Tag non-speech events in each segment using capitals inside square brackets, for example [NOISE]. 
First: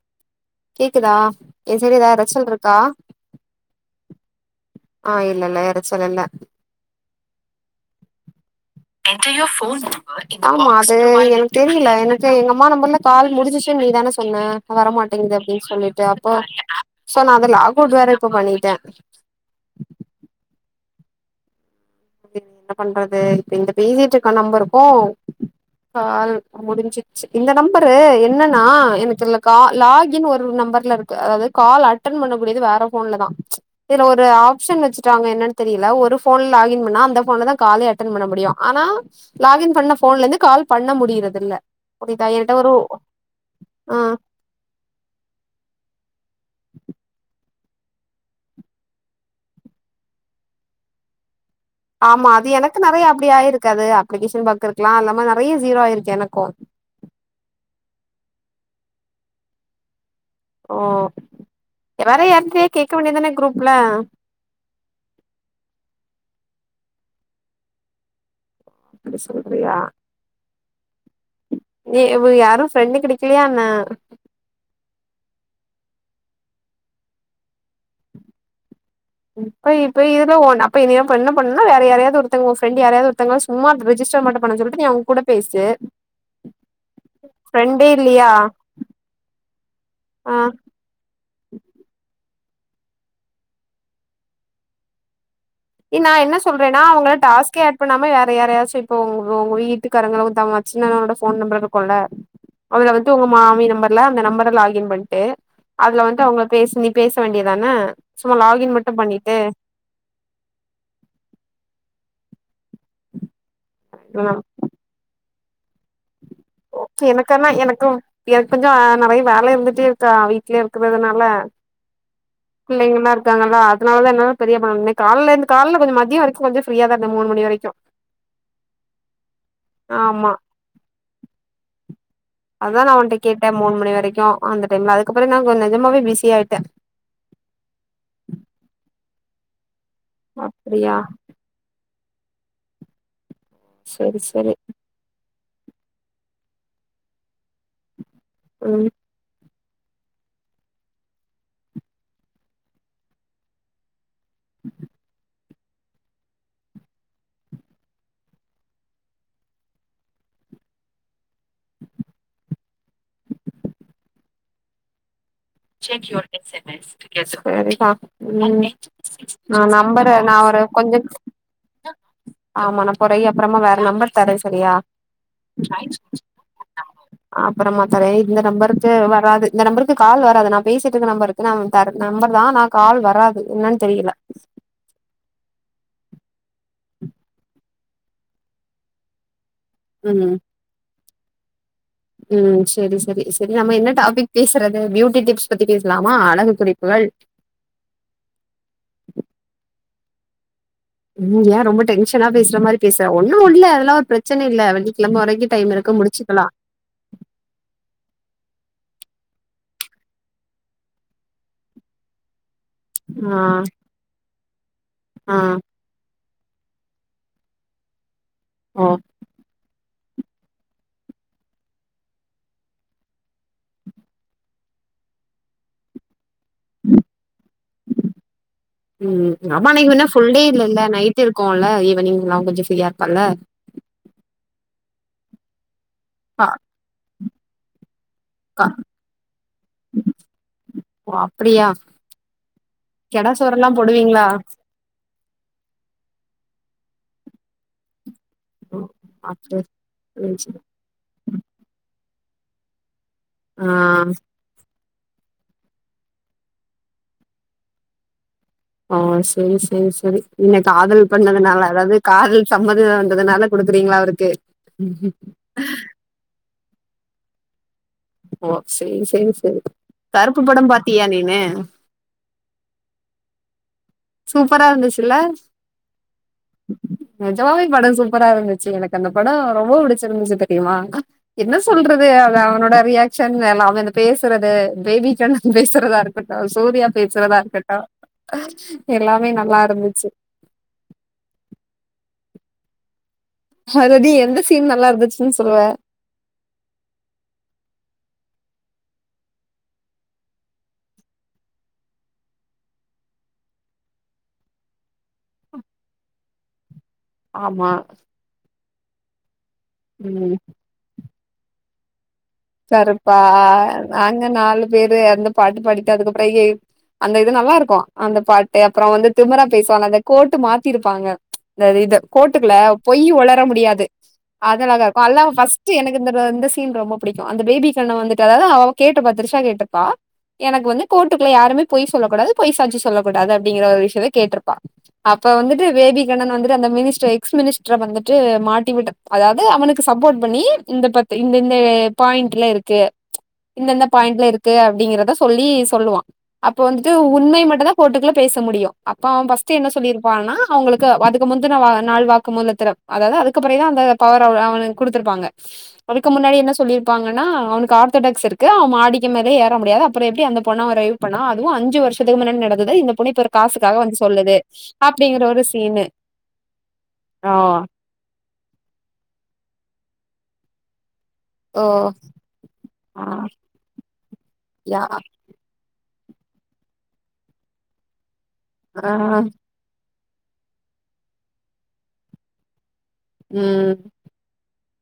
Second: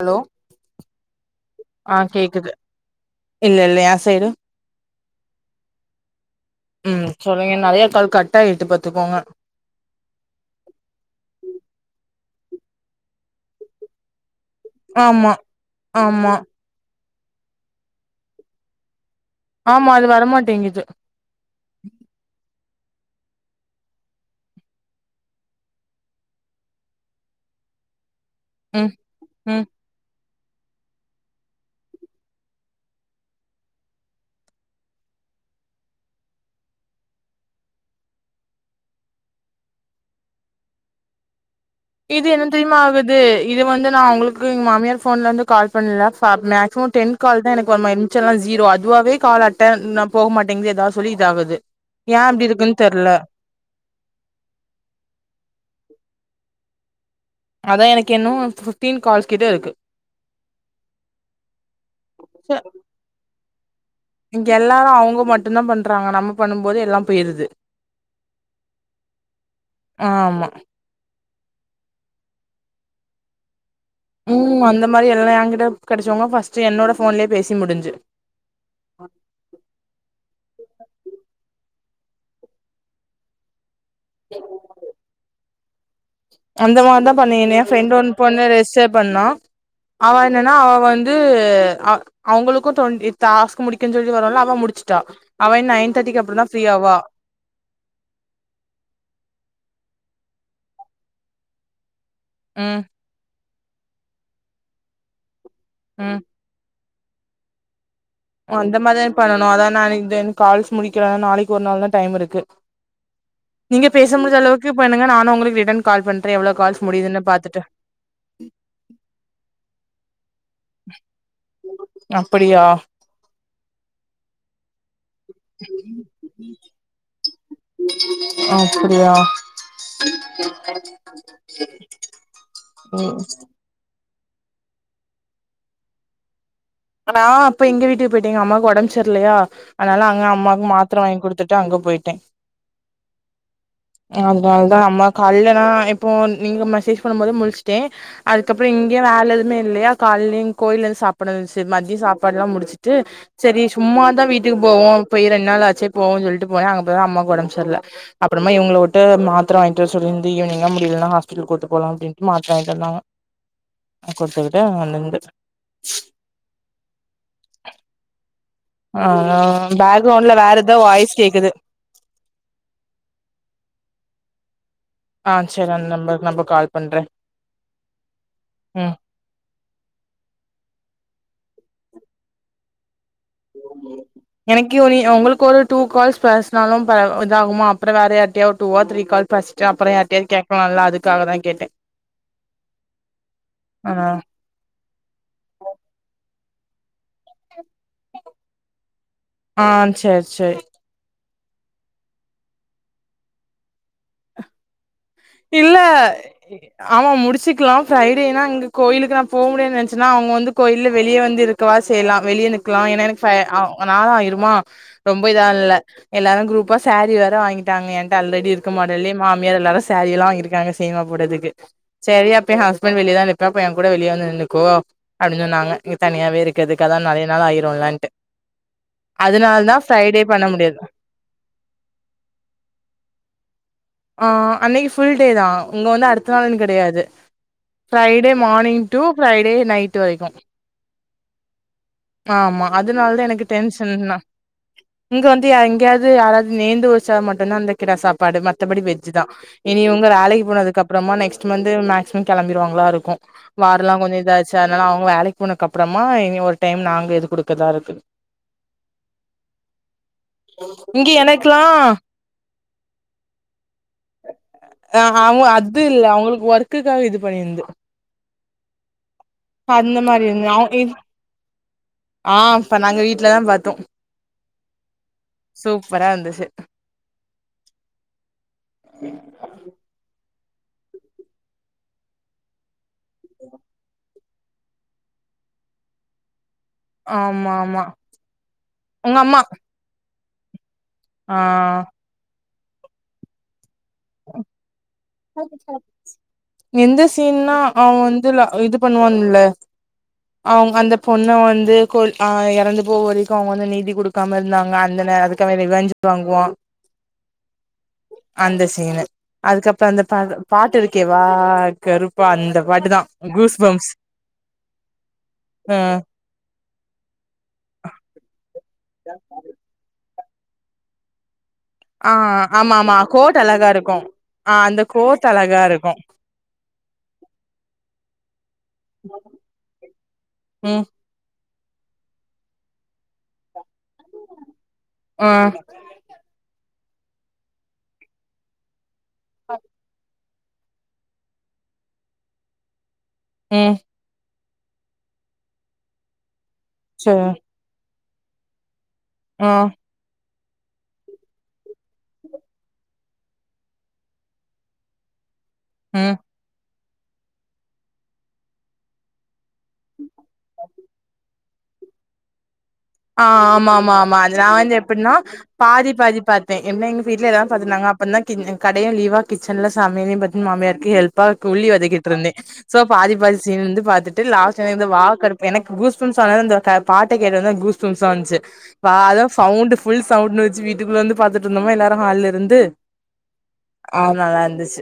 hello கேக்குதா ஏ ஆ சைடு எதாது எரச்சல் கேக்குது இருக்கா இல்ல இல்ல எ சைடு ஆ இல்ல இல்ல எரச்சல் இல்ல ம் சொல்லுங்க நெறய கால் கட் ஆயிட்டு பாத் எங்கயோ போனு ஆமா அது எனக்கு தெரியில எனக்கு எங்க அம்மா நம்பர்ல கால் முடிஞ்சிச்சு நீதான சொன்ன ஆமா வரமாட்டேங்குது அப்டின் சொல்லிட்டு ஆமா அப்போ சோ நா அத லாக்கவுட் வேற இப்ப பண்ணிட்டே ஆமா அது வரமாட்டிங்குது என்ன பண்றது இப்ப இந்த பேசிட்டு இருக்க நம்பருக்கு பேலன் முடிஞ்சிச்சி இந்த நம்பரு என்னனா ம் எனக்கு இதுல ம் கால் லாகின் ஒர்க் ரு நம்பர்ல இருக்கு அதாவது கால் அட்டன்‌ பண்ணக் கூடியது வேற போன்ல தா இதுல ஒரு ஆப்ஷன் வச்சுட்டாங்க என்னன்னு தெரியில ஒரு போன் லாகின் னா அந்த போன்ல தா காலே அட்டன் பண்ண முடியு ஆனா லாகின் பண்ண போன்ல இருந்து கால் பண்ண முடியிறது இல்ல இது புரியுதா என்ன என்கிட்ட ஒரு தெரியுமா ஆகுது இது வந்து ஆ நா உங்ளுக்கு எங்க மாமியார் போன்ல இருந்து கால் பண்லா ஃபார் மேக்ஸிமோ டென் கால் தா எனக்கு [UNINTELLIGIBLE] மிச்செல்லா ஷீரோ அதுவாவே கால் அட்டென் நா போக மாட்டேங்குது ஏதாது சொல்லி இதாகுது ஏ ஆமா அது அப்டி எனக்கு இருக்குன்னு நெறைய தெர்ல அப்டி ஆயிருக்கு அது அப்ளிகேஷன் பாக்குரக்குல அல்லாம நெறய ஷுரோ ஆயிருக்கு எனக்கு அதா எனக்கு இன்னு ஃபிப்டீன் கால்ஸ் கிட்ட இருக்கு ஓ வேற யார்கிட்டயாது கேக்க வேண்டியதான குரூப்ல இங்க எல்லாரு அவங்க மட்டுந்தா பண்றாங்க நம்ம பண்ணும் போது எல்லாம் போய்ருது அப்டி சொல்றியா ஆ ஆமா ஏ இவ யாரு ஃப்ரெண்டு் கிடைக்கலயா என்ன ம் அந்த மாரி எல்லா ஏகிட்ட கெடச்சவங்க ஃபஸ்ட்டு என்னோட போன்லே பேசி முடிஞ்சு இப்ப இப்ப இதுல ஒன் அப்ப இதயு பண்ண பண்ண வேற யாரயாவது ஒருத்தங்கள ஓ ஃப்ரெண்ட் யாரையாவது ஒருத்தங்கங்கள சும்மா‌ ரெஜிஸ்ட் ரிஜிஸ்டர் மட்டு பண்ண சொல்லிட்டு நீ அவங்க கூட பேசு அந்த மாதிரி தான் பண்ணனு எ ஃப்ரெண்டே ஃப்ரெண்ட் ஒண் இல்லையா பொண்ணு ரிஜிஸ்டர் பண்ணா அவா ஆ என்னன்னா அவா வந் து அவ் அவங்களுக்கு டொண்ட்டி டாஸ்க்கு முடிக்கன் சொல்லி வருலா அவா முடிச்சிட்டா ஏ நா என்ன சொல்றேன்னா அவங்கலா டாஸ்க்கே அட் இப்ப நம்ம வேற யாரயாச்சு இப்போ உ உங்க வீட்டுக்காரங்க உ தங் மச்சுனனானோட போன் நம்பர் இருக்குன்ள ம் அதுல வந்து உங்க மாமி நம்பர்ல அந்த நம்பர் லாகன் பண்ணிட்டு அதுல ம் வந்து அவங்க பேச நீ பேச வேண்டியதானா ஓ அந்த மாதிரியான பண்ணனும் அதான் நான்க்கு தேன் கால்ஸ் முடிக்கிற நாளைக்கு ஒரு நாள் தா டைம் இருக்கு நீங்க பேச முடிஞ்ச அளவு க்கு பண்ணுங்க நானு உங்களுக்கு ரிட்டன் கால் பண்றே எவ்வளோ கால்ஸ் முடியுதுன்னு எனக்கன்னா பாத்துட்டு எனக்கு எனக்கு கொஞ்சோ நெறய வேல இருந்துட்டே இருக்கா வீட்லே இருக்கதுனால அப்படியா பிள்ளைங்கல்லா இருக்காங்களா அதனால என்னவோ பெரிய ப இன்னைக்கு காலே இருந்து காலேல கொஞ்சோ மதியோ வரைக்கு கொஞ்சோ ஃப்ரியா தா மூணு மணி வரைக்கு அப்படியா ஆமா அ அததுதான் நான் அவன்ட கேட்டன் மூணு மணி வரைக்கும் அந்த டைம்ல அதுக்கப்புறோ நான் கொஞ்சோ நெஜமாவே பிஸி ஆயிட்டேன் நன்னா அப்ப எங்க வீட்டுக்கு போயிட்டே எங்க அம்மாக்கு உடம்பு செரி இல்லையா அதனால நா அம்மாக்கு அப்டியா மாத்திர வாங்கி கொடுத்துட்டு அங்க போயிட்டே செரி செரி அதனாலதான் நம்ம காலைல நா இப்போ நீங்க மசேஜ் பண்ணு போது முழிச்சுட்டே அதுக்கப்புறோ ம் இங்கய வேலை எதுமே இல்லையா காலைல கோயிலல இருந்து சாப்பிடச்சு மதியோ சாப்பாடு எல்லா முடிச்சட்டு செரி சும்மாதா வீட்டுக்கு போவோம் போய்ரெண்டு ரெண்டு நாள் ஆச்சே போவோ சொல்லிட்டு போனே அப்போதான் அம்மாக்கு உடம்பு செரியில்ல அப்புறமா இவங்க விட்டு மாத்திர வாங்கிட்டு சொல்லிருந்து ஈவினிங்கா முடியலலைன்னா ஹாஸ்பிட்டல் கூட்டு போலாம் அப்டின்ட்டு மாத்திர வாங்கிட்டு வந்தாங்க ம் கொடுத்து விட்டேன் அங்க நிண்டு செரி பா ம் ஆ ஆ நம்பற பேக்ரவுண்ட்ல நான் வேற ஒரு ஏதோ கொஞ்ச வாய்ஸ் கேக்குது ஆமானை பொறைய அப்புறமா வேற நம்பர் தரேன் செரியா ஆ சரி அந்த நம்பருக்கு நம்ம கால் பண்றே அப்புறமா தரேன் இந்த நம்பருக்கு ம் வா வராது இந்த நம்பருக்கு கால் வர அது நான் பேசிட்டு இருந்த நம்பருக்கு நா வந் தரேன் நம்பருதா ஆனா கால் வராது என்னன்னு தெரியல எனக்கி ஒரி உங்களுக்கு ஒரு டூ கால்ஸ் பர்சனாலும் ப இதாகுமா அப்புறம் வேற யாவ டூவா த்ரீ கால் பர் ட்டு அப்புறோ ம் யாரிட்டயும் கேட்கலாம்ல்ல அதுக்காகாதா கேட்டேன் ம் செரி செரி செரி நம்ம ஆ என்ன டாபிக் பேசுறது பியூட்டி டிப்ஸ் பத்தி பேசலாமா அழகு குறிப்புகள் ஆ செரி செரி ம் ஏன் ரொம்ப டென்ஷனா பேசுற மாதிரி பேசுறன் ஒன்னுயில்ல அதல்லா ஒரு பிரச்சன இல்ல வெளி கிளம்ப வரைக்கு டைம் இல்ல இருக்கு முடிச்சுக்கலா ஆமா முடிச்சுக்கலாம் ஃரைடேனா இங்க கோயிலுக்கு நான் போ முடியேன்ன நினைச்சுன்னா அவங்க வந்து கோயில வெளியே வந்து இருக்கு இருக்கவா செய்யலா வெளியே நிக்கலா ஏன்னா ஃபைவ் ஆ எனக்குனாலான்யமா ரொம்ப ஆ இதான் இல்ல எல்லாரு குரூப்பா சாரீ வேற வாங்கிட்டாங்க ஏன்ட்ட ஆல்ரெடி இருக்கு ஓ மாடல்லே மாமியார் எல்லாரு சேரீல்லா வாங்கிருக்காங்க சீன போடுறதுக்கு சரி அப்போ ஏ ஹஸ்பண்ட் வெளியில தா நிப்பா போய் அவன் கூட வெளிய வந்த நின்னுக்கோ அப்டின்னு சொன்னாங்க நீ தனியாவே இருக்குகதுக்கு அதா நெறைய நாள் ஆயிருல்லன்ட்டு அதனால தா ஃப்ரைடே பண்ண முடியல த்து இருக்கோல்ல ஈவினி் எல்லா கொஞ்சோ ஃப்ரீயா இருப்பல்ல ஆ அன்னக்கி ஃபுல் டே தா உங்க வந்து அடுத்த கா நாள்ன்னு கெடையாது ஃப்ரைடே கா மார்னிங் டூ ஃப்ரைடே நைட் வரிக்கு ஓ அப்டியா ஆம்மா அதனாலதா கெடா எனக்கு சோறெல்லா டென்ஷன் தா போடுவீங்களா இங்க வந்து எங்கயாவுது யாராவுது நேந்து வச்சா மட்டும்தா அந்த கிடா சாப்பாடு மத்தபடி வெஜு தா அப்டி இனி இவுங்க வேலக்கு போனதுக்கு அப்றமா நெக்ஸ்ட் மந்து மேக்சிமம் கெளம்பிடுவாங்ளா இருக்கு ஆ வார்ல்லா கொஞ்சோ இதாச்சு சரி அதனால அவுங்க வேலக்கு போனதுக்குப்றோமா இனி ஒரு டைம் நாங்க இது குடுக்கறதா இருக்கு ஓ சேரி சேரி சேரி என்ன காதல் இங்க பண்ணதுனால எனக்கெல்லா அதாவுது காதல் சம்மதிங்கறதுனால குடுக்குறீங்ளா அவுருக்கு ஆ அவுங்க அத்து இல்ல அவுங்களுக்கு ஒர்க்குக்காக இது பண்ணியிருந்து ஓ சேரி சேரி சேரி அந்த மாரி கருப்பு இருந்து படோ அவ இ பாத்தியா நீனு ஆ அப்ப நாங்க வீட்ல தா பாத்தோ சூப்பரா இருந்துச்சுல்ல சூப்பரா இருந்துச்சு நெஜமாவே படோ சூப்பரா இருந்துச்சு எனக்கு அந்த படோ ரொம்ப பிடிச்சிருந்துச்சு தெர் யுமா என்ன சொல்றது அவன் அவனோட ரியாக்ஷன் எல்லாமே அந்த பேசுறது பேபி கண்லா பேசுறதா இருக் இருக்கட்டு சூர்யா பேசுறதா ஆமா இருக்கட்டு ஆமா உங்க எல்லாமே அம்மா நல்லா இருந்துச்சு ஆ ஹததீ எந்த சீன் நல்லா இருந்துச்சுன்னு சொல்வ எந்த சீன்ன்னா அவன் வந்து இது பண்வான்ல அவுங்க அந்த பொண்ணு வந்து கோ அ எறந்து போவ வரைக்கு அவுங்க வந்து நீதி குடுக் க்காம இருந்தாங்க அந்த நே அதுக்காக ரிவெஞ்சு வாங்குவா ஆமா அந்த சீனு அதுக்கப்றோ அந்த பா ம் பாட்டு இருக்கே வா கருப் கருப்பா நாங்க நாலு பேரு அந்த பாட்டு ஆ பாடிட்டு அதுக்கப் ப்பைரையை அ அந்த இது நல்லா இருக்கு அந்த பாட்டு அப்றோ வந்து திமரா பேசுவாங்க அந்த கோட்டு மாத்திருப்பாங்க இந்த இத ஆ கோட்டுக்குள்ள ஆமா ஆமா பொய் கோட் ஒளர அழகா முடியாது இருக்கு ஆ அது அந்த அழகா இருக்கு கோட் அல்லாம அழகா ஃபர்ஸ்ட் இருக்கு எனக்கு இந்த இந்த சீன் ரொம்ப பிடிக்கு அந்த பேபி கண்ணு வந்துட்டு அதாவுது அவ கேட்ருப்பா திரிஷா கேட்ருப்பா எனக்கு ம் வந்து கோட் டடுகுள்ள யாருமே பொய் சொல்ல கூடாது பொய் சாச்சி சொல்லகூடாது அப்டிங்கிற ஒரு விஷியத்த கேட்ருப்பா அப்ப ஆ வந்துட்டு பேபி கெனன் வந்துட்டு அந்த மினிஸ்டர் எக்ஸ் மினிஸ்டர் வந்துட்டு மாட்டிவிட அதாவுது அவனுக்கு சப்போர்ட் பண்ணி இந்த பத்து இந்த பாயிண்ட்ல இருக்கு ம் இந்த பாயிண்ட்ல இருக்கு அப்டிங்கிறத சொல்லி சொல்லுவா அப்ப வந்துட்டு சரி உண்மை மட்டுதா கோர்ட்டுக்குள்ள பேச முடியு அப்ப அவன் ஆ ஃபர்ஸ்ட் என்ன சொல்லி ருப்பானா அவுங்களுக்கு அதுக்கு முந்தின வா நாள் வாக்கு மூலத்திர அதாவுது அதுக்கு அதுக்குபிறகுதா அந்த பவர அவனுக் குடுத்தருப்பாங்க ம் அதுக்கு முன்னாடி என்ன சொல்லிருப்பாங்கன்னா அவனுக்கு ஆர்த்தடாக்ஸ் இருக் கு அவ மாடிக்கு மேலே ஏற முடியாது அப்றோ எப்டி அந்த பொண்ண ரைவ் பண்ணா அதுவு அஞ்சு வருஷத்துக்கு மின்னாடி நடந்தது இந்த பொண்ணு ஆ இப்ப ஒரு ஆமா காசுக்காக ஆமா வந்து ஆமா அது சொல்லுது நா வந்து எப்டின்னா அப்டிங்கிற ஒரு சீனு பாதி பாதி பாத்த என்ன எங்க வீட்ல ஆ எல்லாரு பாத்துட்டு இருந்தாங்க அப் பன்னா கடையு லீவா கிச்சன்ல சமையலு பாத் மாமியருக்கு ஹெல்ப் பாக்கு ஓ உள்ளி வதக்கிட்ருந்தே சோ ஆ பாதி பாதி சீனு வந்து பாத்துட்டு லாஸ்ட்டு எனைக் யா வந்து வா கருப் எனக்கு கூஸ்பம்ஸ் ஆனது அந்த த பாட்ட கேட்டு வந்துதா கூஸ்பம்ஸ் ஆன்ச்சு ஆ வா அதோ சவுண்ட்டு ஃப் ஃபுல் சவுண்ட் வெச்சு வீட்டுக்குள்ள வந்து பாத்துட்ருந்தோமா எல்லாரும் ஹால்ல இருந்து ம் ஆ நல்லா இருந்துச்சு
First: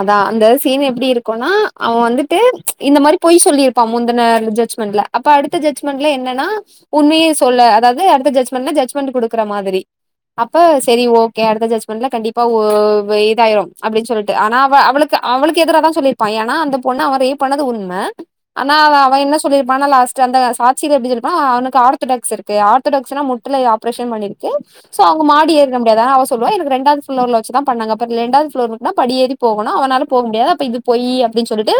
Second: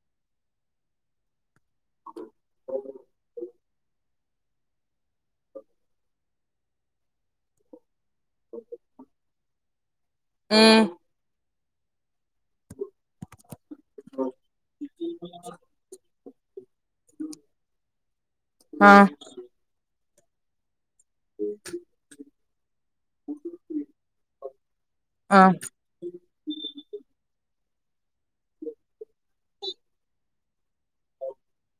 அதா அந்த சீன் எப்புடி இருக்குன்னா அவன் வந்துட்டு இந்த மாரி போய் சொல்லியிருப்பான் முந்துன ஜட்ஜ்மெண்ட்ல அப்ப அடுத்த ஜட்ஜ்மெண்ட்ல என்னன்னா உண்மையே சொல்ல அதாவ்து அடுத் த ஜட்ஜ்மெண்ட்ல ஜட்ஜ்மெண்ட்டு குடுக்குற மாதிரி அப்ப ம் செரி ஓக் கே அடுத்த ஜட்ஜ்மெண்ட்ல கண்டிப்பா ஓ வு இதாயிரும் அப்புடின்னு சொல்லிட்டு ஆனா அவ அவளுக்கு அவளுக்கு எதுராதா சொல்லிருப் பா ஏனா அந்த பொண்ணு அவ ரேப் பண்ணது உண்ம ஆனா ஆ அவ அவ என்ன சொல்லிருப்பான்னா லாஸ்ட்டு அந்த சாத் [UNINTELLIGIBLE] அவனுக்கு ஆர்த்தடாக்ஸ் இருக்கு ஆர்த்தடாக்ஸ் னா முட்டில ஆப்ரேஷன் பண்ணிருப் பண்ணிருக்கு கே சோ அவங்க ஆ மாடி ஏற்ற முடியாதா அவ சொல்லுவா எனக்கு ரெண்டாவது ஃப்ளோர்ல வச்சு தா பண்ணாங்க அப்ப ரெண்டாவது ஃப்ளோர்ருக்குன்னா படி ஏறி போகணும் அவனால போக முடியாது அப்ப இது போய் அப்புடின்னு சொல்லிட்டு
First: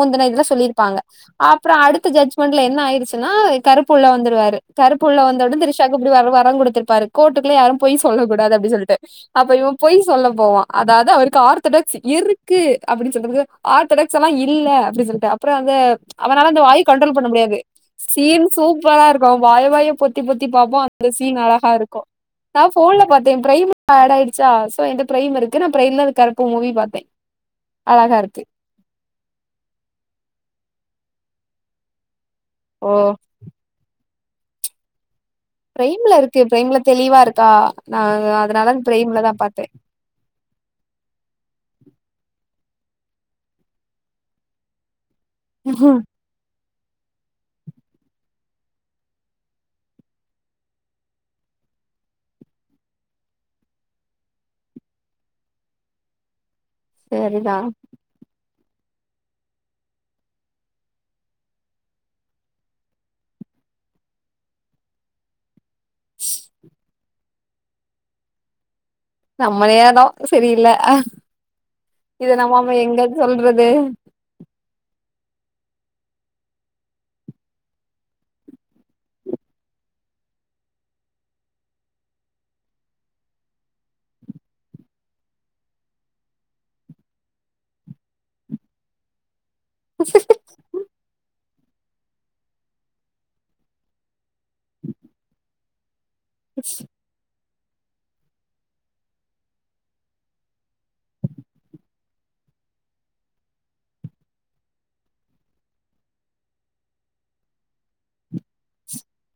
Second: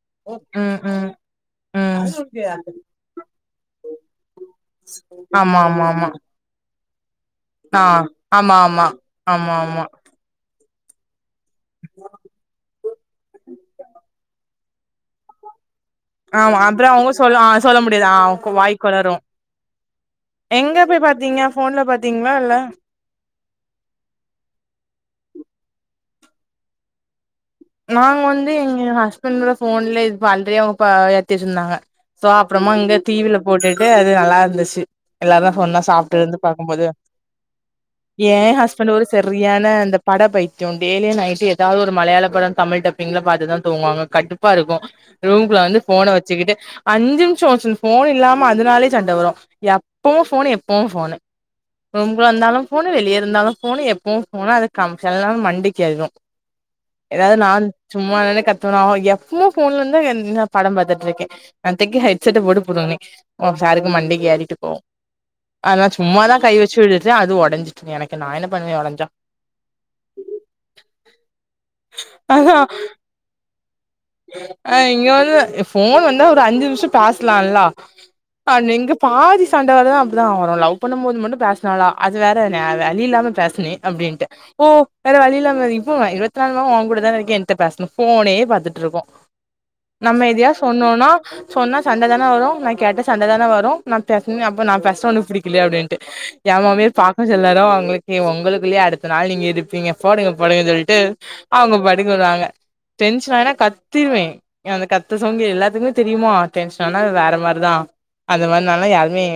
முந்தின இதுல ம் சொல்லியிருப்பாங்க ம் அப்புறோ அடுத்த ம் ஜட்ஜ்மெண்ட்ல என்ன ஆயிடுச்சுன்னா கருப்பூள்ள வந்துருவாரு கருப்பூள்ள ஆமா வந்தவுடுந்து ஆமா ஆமா ரிஷாக்குப்புடி வருவா ரங் குடுத்துப்பாரு கோரட்டுக்குல்லா யாரும் ஆ போய் சொல்லக் கூடாது ஆமா அப்டி ஆமா சொல்லிட்டு அப்ப ஆமா இவ ஆமா போய் ஸ் சொல்ல போவா அதாவ்து அவருக்கு ஆர்த்தடக்ஸ் இருக்கு அப்புடின்னு சொல்றதுக்கு ஆர்த்தடக்ஸ் எல்லா இல்ல அப்புடி சொல்ட்ட அப்புறோ அந்த அவனால ஆமா அந்த வாயி அப்புறோ அவங்க கண்ட்ரோல் பண்ண சொல்ல ஆ முடியாது சொல்ல ஆ சீன் வாய் சூப்பரா கொளரு இருக்கும் அவ வாய வாய பொத் த்தி பொத்தி எங்க பாப்பா போய் அந்த சீன் பாத்தீங்க அழகா போன்ல இருக்கும் பாத்தீங்களா இல்ல நான் ஃபோன்ல பாத் என் ப்ரைமு ஆட் ஆயிடுச்சா சோ என்ட ப்ரைம் இருக்கு நா ப்ரைம்ல அந்த கருப்பு மூவி பாத்தே அழகா நாங்க இருக்கு வந்து எங்க ஹஸ்பண்டோட ஃபோன்ல இது [UNINTELLIGIBLE] ப ஏத்தி வெச்சிருந்தாங்க சோ அப்புறமா ஓ இங்க டி வில போட்டுட்டு அது நல்லாருந்துச்சு எல்லாரு ஒன்னா பிரைம்ல சாப்ட்டு இருந்து இருக்கு பிரைம்ல பாக்குபோது தெளிவா இருக்கா நா ஏ அதனால ஹஸ்பண்ட் ஒரு பிரைம்ல தா பாத்தே சரியான இந்தப் பட பைத்தியோ டெய்லியு நைட்டு எதாவுது ஒரு மலையாள படோ தமிழ் டப்பிங்ல பாத்துதா தூங்குவாங்க கட்டுப்பா இருக்கும் ரூம்க்குள்ள வந்து ஃபோன வச் சிக்கிட்டு அஞ்சு நிமிஷோ [UNINTELLIGIBLE] ஃபோன் இல்லாம அதுனாலே சண்ட வரும் எப்பவும் ஃபோனு எப்பவும் ஃபோனு ரூம்குள்ள இருந்தாலு ஃபோனு வெளியே இருந்தாலு ஃபோனு எப்பவு ஃபோனு அது கம் சில நேரோ அந்த மண்டைக்கு ஏறிரு ஏதாது சரிதா நான் சும்மானான்னே கத்துவனா எப்பமு ஃபோன்ல இருந்தா என்னா படம் பாத்துட்ருக்கே நேத்தைக்கி ஹெட்செட்ட போட்டு புடுங்குனே ஒ சாருக்கு மண்டைக்கி ஏறிட்டு கோவோ அத நா சும்மாதா கை வச்சு இழுத்தே அது ஒடஞ்சிட்டு எனக்கு நா என்ன பண்ணுவே ஒடஞ்சா நம்ம நேரோ செரியில்ல இத நம்ம அப்றோ எங்கன் சொல்றது அ இங்க வந்து எ ஃபோன் வந்தா ஒரு அஞ்சு நிம்ஷோ பேசலால்லா அன் இங்க பாதி சண்ட வறது அப்புடிதா வரு லவ் பண்ணுபோது மட்டு பேஸ்னாலா அது வேற நே வழி இல்லாம பேஸ் ச்சுனே அப்டின்ட்டு ஓ வேற வழியிலாம இது இப்போ அ இருவத் நாலுமண் நேரோ ஒன் கூட தான இருக்கே என்த்த பேசுணு ஃபோனே பாத்துட் ட்ருக்கு நம்ம எதயா சொன்னோன்னா சொன்னா சண்ட தானே வரு நா கேட்ட சண்ட தானே வரு நா பேஸ்னே அப்போ நா பேஸ்னா உனக் புடிக்கிலியா அப்டின்ட்டு ஏ மாமியா பாக்கு சில் நேரோ அவுங்களுக்கு ஏ உங்களுக்குள்ளயே அடுத்த நாள் நீங்க இருப்பீங்க போடுங்க போடுங்கனு சொல்ட்டு அவுங்க பாட்டுக்கு வருவாங்க டென்ஷனானா கத்திருவே ஏ அந்த கத்த சவுண்ட் எல்லாத்துக்குமே தெரியுமா டென்ஷன் ஆனா இவ வேற மாரிதா அந்த மாரி நாலா யாருமே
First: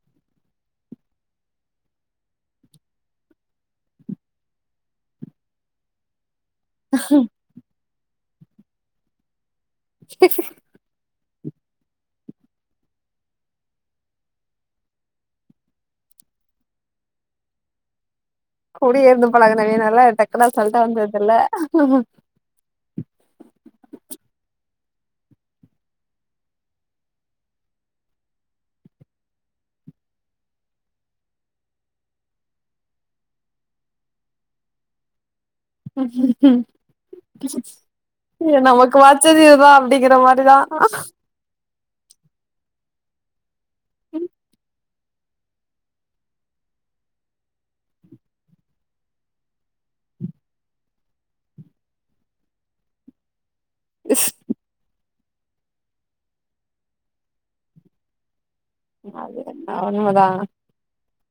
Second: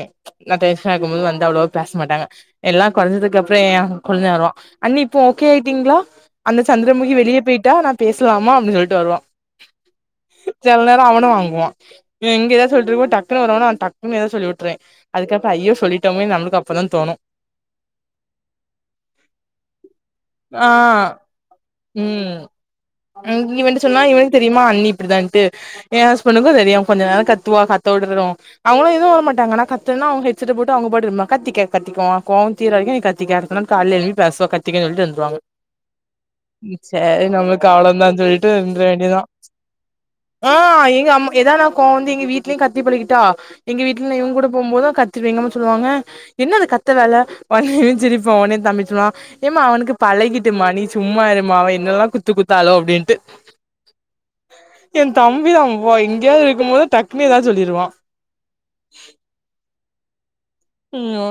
நா டென்ஷனா இருக்குபோது வந்து அவ்ளோவா பேச மாட்டாங்க எல்லா கொறஞ்சதுக்கு அப்றோ ஏ கொழுதே வருவா அண்ணி இப்போ ஓகே ஆயிட்டீங்ளா அந்த சந்திரமுகி வெளிய போய்ட்டா நா பேசலாம அப்டினு சொல்ட்டு வருவா [UNINTELLIGIBLE] செல்ல நேரோ அவனு வாங்குவா இங்க எதாது சொல்லிட்டு இருக்கு போது டக்குனு வருவானா டக்குனு எதாது சொல்லி உட்ருவே அதுக்கப்றோ ஐயோ சொல்லிட்டொமே நம்மளுக்கு அப்போதா தோணு குடயே இருந்து பழகுனவியனால டக்குனு ஆ அசால்ட்ட வந்துருதில்ல ம் இவன்ட்ட சொன்னா இவனுக் தெரியுமா அண்ணி இப்டிதான்ட்டு ஏ ஹஸ்பண்டுக்கு தெரியு கொஞ்ச நேரோ கத்துவா கத்தவிடருவோ அவங்களு எதுவு உதுவு மாட்டாங்க நா கத்துன்னா அவுங்க ஹெட்செட்ட போட்டு அவுங்க பாட்டுக்கு இருப்பாங்க கத்திக்கே கத்திக்கோ கோவோ தீர வரைக்கு நீ கத்திக்க அடுத்த நாள் கால்ல எழுப்பி பேசுவ கத்திக்கனு சொல்லிட்டு இருந்துருவாங்க சேரி நம்மளுக்கு அவ்ளோந்தானு சொல்லி நமக்கு வாச்சது இதுதா அப்டிங்கெற மாரிதா நம்க்கு எதாது நா கோவோ வந்து எங்க வீட்லயு கத்தி பமக்கீட்டா எங்க வீட்ல மாரிதா இவன் கூட போம்போது கத்துவே எங்கம்மா சொல்லுவாங்க என்ன இது கத்த வேல ஒட்னே இவ சிரிப்பா ஒட்னே தம்பி சொல்லுவா ஏம்மா அவனுக்கு பழகிட்டு மா நீ சும்மா இருமா அவ என்னெல்லா குத்து குத்தாலோ அப்டின்ட்டு ஸ் ஏன் தம்பி தா பா எங்கேயாது இருக்கும்போது டக்குனு எதாது சொல்லிருவான் அது உண்மதா ம்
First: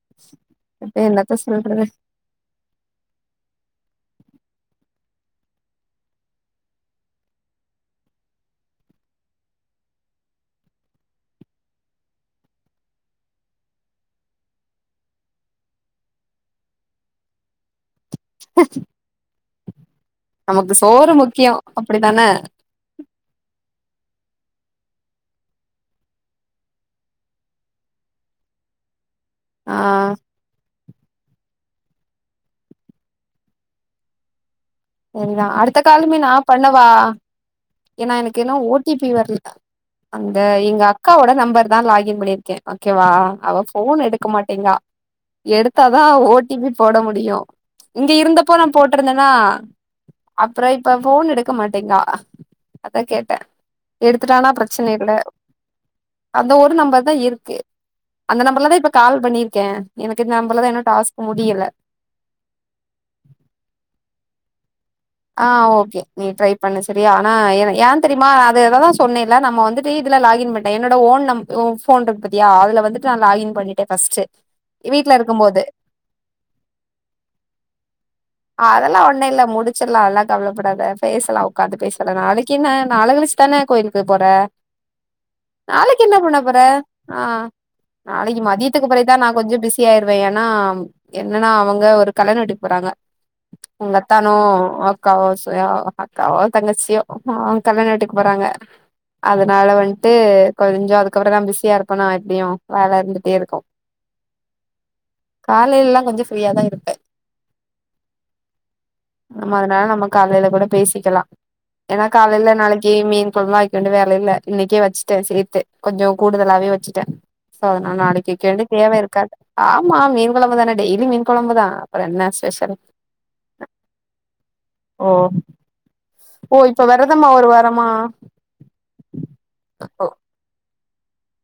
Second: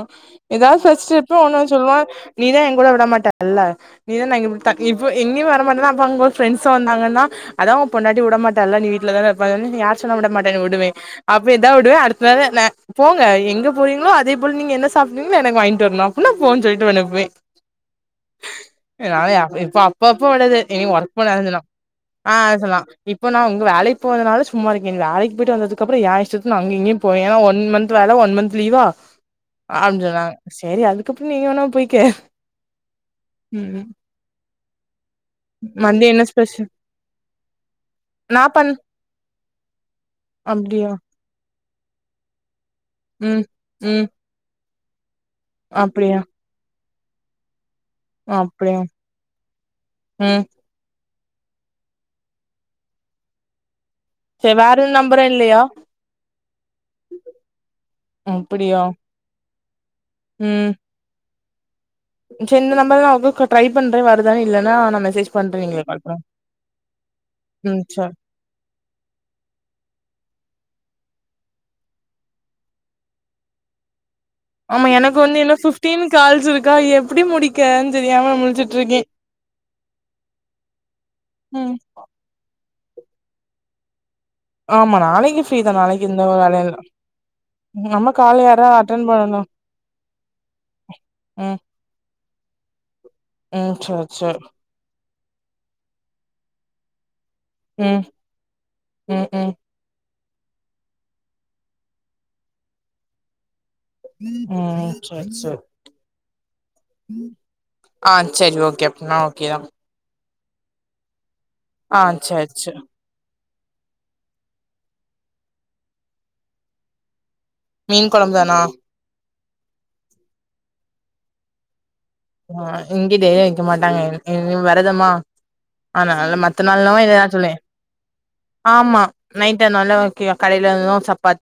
எதாது இப்ப ஃபர்ஸ்ட் ட்ரிப் என்னத்த ஒன்னு சொல்றது சொல்லுவா நீதா ஏன் கூட விடமாட்ட அல்ல நீதா நா எங்க இப்ப எங்கயு வர மாட்டேன்னா அப்ப அங்க ஃப்ரெண்ட்ஸ் வந்தாங்கன்னா அதா ஊ பொண்டாட்டி உடமாட்டால்ல நீ வீட்ல தான இருப்ப யார் சொன்ன உட மாட்டேனு உடுவே அப்ப எதா உடுவே அடுத்த நாள் ந போங்க எங்க போறீங்ளோ அங் அதே போல நீ என்ன சாப்டுறிங்ளோ எனக்கு வாங்கிட்டு வரனு அப்டினா போனு சொல்லிட்டு உன்ன அனுப்புவே யாலு இப்ப அப்போ அப்போ விடது நமக்கு இனி சோறு வர்க் போனாதா முக்கியோ சொல்லு அப்டிதான ஆ சொல்லுவா இப்போ நா உங்க வேலைக்கு போகாதனால சும்மா இருக்கே இன் வேலைக்கு போய்ட்டு வந்ததுக்கப்றோ என் இஷ்டத்துக்கு நா அங்க்யு இங்க்யு போ ஏ வன் மந்த் வேல வன் மந்த் லீவா ஆ அப்டின் சொன்னாங்க சேரி அதுக்கு அப்றோ நீங்க வேணா போய்க்க ம் ம் செரிதா அடுத்த காலுமே நா ஸ்பெஷல் பண்ணவா எனா எனக்கு நா இன்னு பண் ஓ டி பி வரல் அந்த எங்க அப்டியா அக் அக்காவோட நம்பர் தா லாக் இன் பண்ணிர்க்கே ஓகேவா ம் அவ போன் ம் எடுக்க மாட்டேங்கா எடுத்தாதா அப்டியா ஓ டி பி போட முடியு இங்க இருந்தப்போ நா அப்டியா போட்ருந்தனா ம் அப்பறொ இப்போ ஃபோன் எடுக்க மாட்டேங்கா அதா கேட்டே எடுத்துட்டானா சரி வேற ப்ரச்சன எது இல்ல நம்பரும் இல்லையா அந்த ஒரு நம்பர் தா இருக்கு அந்த நம்பர் ல தா அப்டியா இப்ப கால் பண்ணிர்க்கே எனக்கு இது நம்பர்லதா எஇன்னு டாஸ்க் முடியல செரி இந்த நம்பர்தா உங்களுக்கு ட்ரை பண்ற வருதான்னு இல்லன்னா நா மெசேஜ் ஆ பண்றேன் நீங்களே ஓகே கால் பண்ணுங்க நீ ட்ரை பண்ணு செரியா ஆனா ஏ ம் ஏன் சரி தெரியுமா அது அததா சொன்னே இல்ல நம்ம வந்துட்டு இதில லாக் இன் பண்ட்டே என்னோட ஓன் நம் ஓ ஃபோன் இருக் பாத்தியா அதில வந்துட்டு நா லாக் இன் பண்ணிட்டே ஃபஸ்ட்டு ஆமா எனக்கு வந்து இன்னு ஃபுஃப்டீன் கால்ஸ் இருக்கா எப்டி முடிக்க ன்னு தெரியாம முழுச்சுட்ருக்கே இன் இல்ல முடுச் சற்லா எல்லா கவலப்படாத பேசலா ம் ஒக்காந்து பேசலா நாளெக்கி என்ன நாள கழுச்சுதான கோயிலுக்கு போற ஆமா நாளைக்கு ஃப்ரீ தான் நாளெக் நாளைக்கு என்ன எந்த பண்ண போற வேலையும் இல்ல ஆ நம்ம நாளெக்கி கால் யாரா மதியத்துக்கு அட்டன் பெறகுதா நா பண்ணணும் கொஞ்சொ பிஸி ஆயிருவே ஏனா என்னன்னா ம் அவ்ங்க ஒரு கலநட்டுக்கு போறாங்க ம் உங்க சரி அத்தானு சரி அக்காவோ சு ஆ அக்காவோ தங்கச்சியோ ஆ ம் கலநட்டுக்கு போறாங்க ம் ம் அதனால வந் ட்டு கொஞ்சொ அதுக்கு அப்பறொந்தா பிஸியா இருப்பனா எப்டியு வேல இருந்துட்டே இருக்கு ம் சேர் சேர் காலையில எல்லா கொஞ்சோ ஃப்ரீயாதா இருப்பே ஆ செரி ஓகே அப்டின்னா நம்ம ஓகேதா அதனால நம்ம காலையில கூட பேசிக்கலா ஆ ஏன்னா காலையில சேர் சேர் நாளைக்கு மீன் போதுலாய் ரெண்டு வேலையில இன்னைக்கே வெச்சிட்டே சேத்து கொஞ்சோ கூடுதலாவே வேச்சிட்டே சோ அதனால மீன் நாளைக்கு கொழம்பு தானா கேது தேவே இருக்காது ஆமா மீன் கொழம்பு தானே டெய்லி மீன் கொழம்பு தா அப்றோ என்ன ஆ ஸ்பெஷல் இங்க டேய்லியு வெக்க மாட்டாங்க இனி இவர் ஓ என்னதம்மா அதனால ஓ மத்த இப்ப நாள்லா இததா வெரதமா ஒரு சொல்லே வாரமா ஆமா நைட் ஓ ஆனாலு கி கடையிலனு சப்பாத்